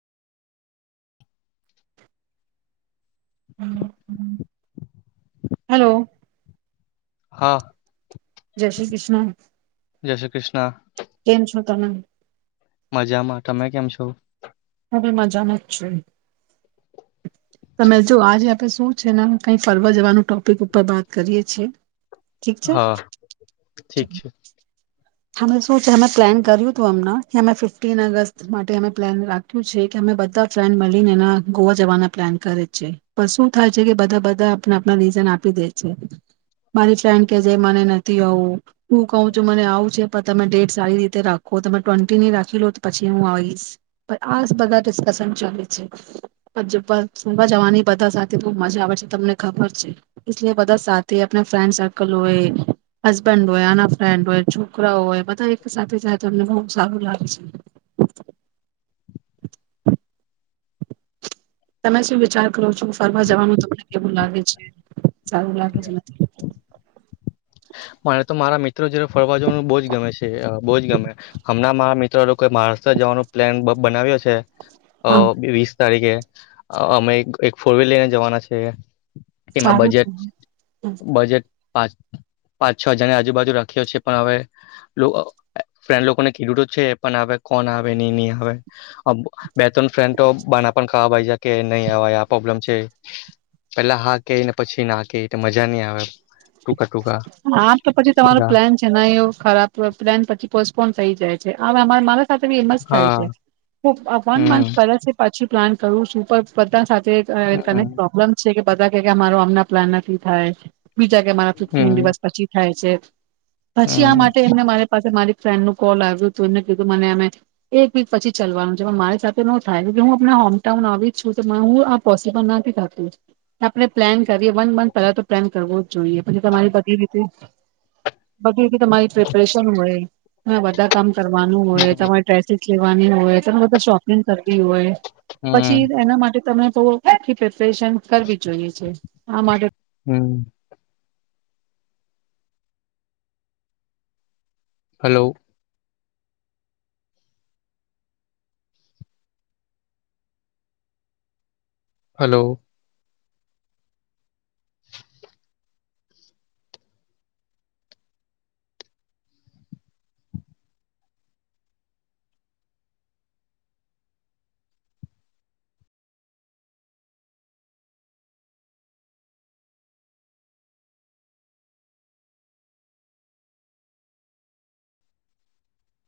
Hello હા જય શ્રી કૃષ્ણ જૈસે કૃષ્ણા કેમ [unintelligible] મજામાં તમે કેમ છો અમે મજામાં જ છીએ તમે જો આજે આપે શું છે કઈ ફરવા જવાનું ટોપિક ઉપર વાત કરીએ છીએ ઠીક છે. હા ઠીક છે. છે અ પ્લાન કર્યું હતું અમના અમે ફિફ્ટન અગસ્ટ માટે અમે પ્લાન રાખ્યું છે કે અમે બધા ફ્રેન્ડ મળીને એના ગોવા જવાના પ્લાન કરે છે પણ શું થાય છે, કે બધા બધા આપને આપ રીઝન આપી દે છે મારી ફ્રેન્ડ કે જે મને નથી આવું હું કહ છું મને આવ તમે ડેટ સારી રીતે રાખો તમે ટ્વેન્ટી ની રાખી લો તો પછી હું આવીશ પણ આ બધા ડિસ્કશન ચાલે છેવા જવાની બધા સાથે બહ મજા આવે છે તમને ખબર છે એટલે બધા સાથે આપ ફ્રેન્ડ સર્કલ હોય હસબન્ડ હોય આના ફ્રેન્ડ હોય. છોકરાઓ હોય બધા એક સાથે જાય તો તમને બહ સારું લાગે છે. [unintelligible] તમે શું વિચાર કરો છો ફરવા જવાનું તમને કેવું લાગે છે સારું લાગે છે નથી. મરે તો મારા મિત્રો જે ફરવા જવાનું બહુ જ ગમે છે બહુજ ગમે હમણાં મારા મિત્રો લોકોઈ મહારાષ્ટ્ર જવાનું પ્લાન બનાવ્યો છે. હા વીસ તારીખે અમે એક ફોર વ્હીલ લઈને જવાના છે. તેમાં સારું બજેટ છે બજેટ પાંચ પાંચ છ હજારની આજુબાજુ રાખ્યો છે, પણ હવે ફ્રેન્ડ લોકોને કીધું છે એ પણ આવે કોણ આવે નહી નહી આવે બે ત્રણ ફ્રેન્ડ તો બાના પણ ખાવા પજે કે નહી આવે આ પ્રોબ્લેમ છે, પેલા હા કેને પછી ના કે મજા નહી આવે ટુકા ટુકા હા તો પછી તમારો પ્લાન છે ને એ ખરાબ પ્લાન પછી પો પોન જાય છે હવે અમારા માણસ એમજ થાય છે હા વન મંથ હમ પરછી પ્લાન કરવું સુપર બધા સાથે તે ક કને હમ પ્રોબ્લેમ છે કે બતા કે કે મારો અમના પ્લાન નથી થાય. [unintelligible] મા ફિફ્ટીન હમ દિવસ પછી થાય. છે પછી આ હમ માટે એમને મારી પાસે મારી ફ્રેન્ડ નું કોલ આવ્યું તું એમને કી મને અમે એક વીક પછી ચલવાનું છે પણ મારી સાથે ન થાય કે હું આપણા હોમટાઉન આવી જ છું તો હું આ પોસિબલ ના થતું આપણે પ્લાન કરીએ વન મંથ પેલા તો પ્લાન કરવો જોઈએ. પછી તમારી બધી રીતે તમારી પ્રિપરેશન હોય. હા બધા કામ કરવાનું હોય હમ તમારે ટ્રેફિક લેવાની હોય તને બધા શોપિંગ કરતી હોય પછી હમ એના માટે તમે તો આખી પ્રેપરેશન કરવી જોઈએ છે. આ માટે હમ્મ. હાલો. હાલો.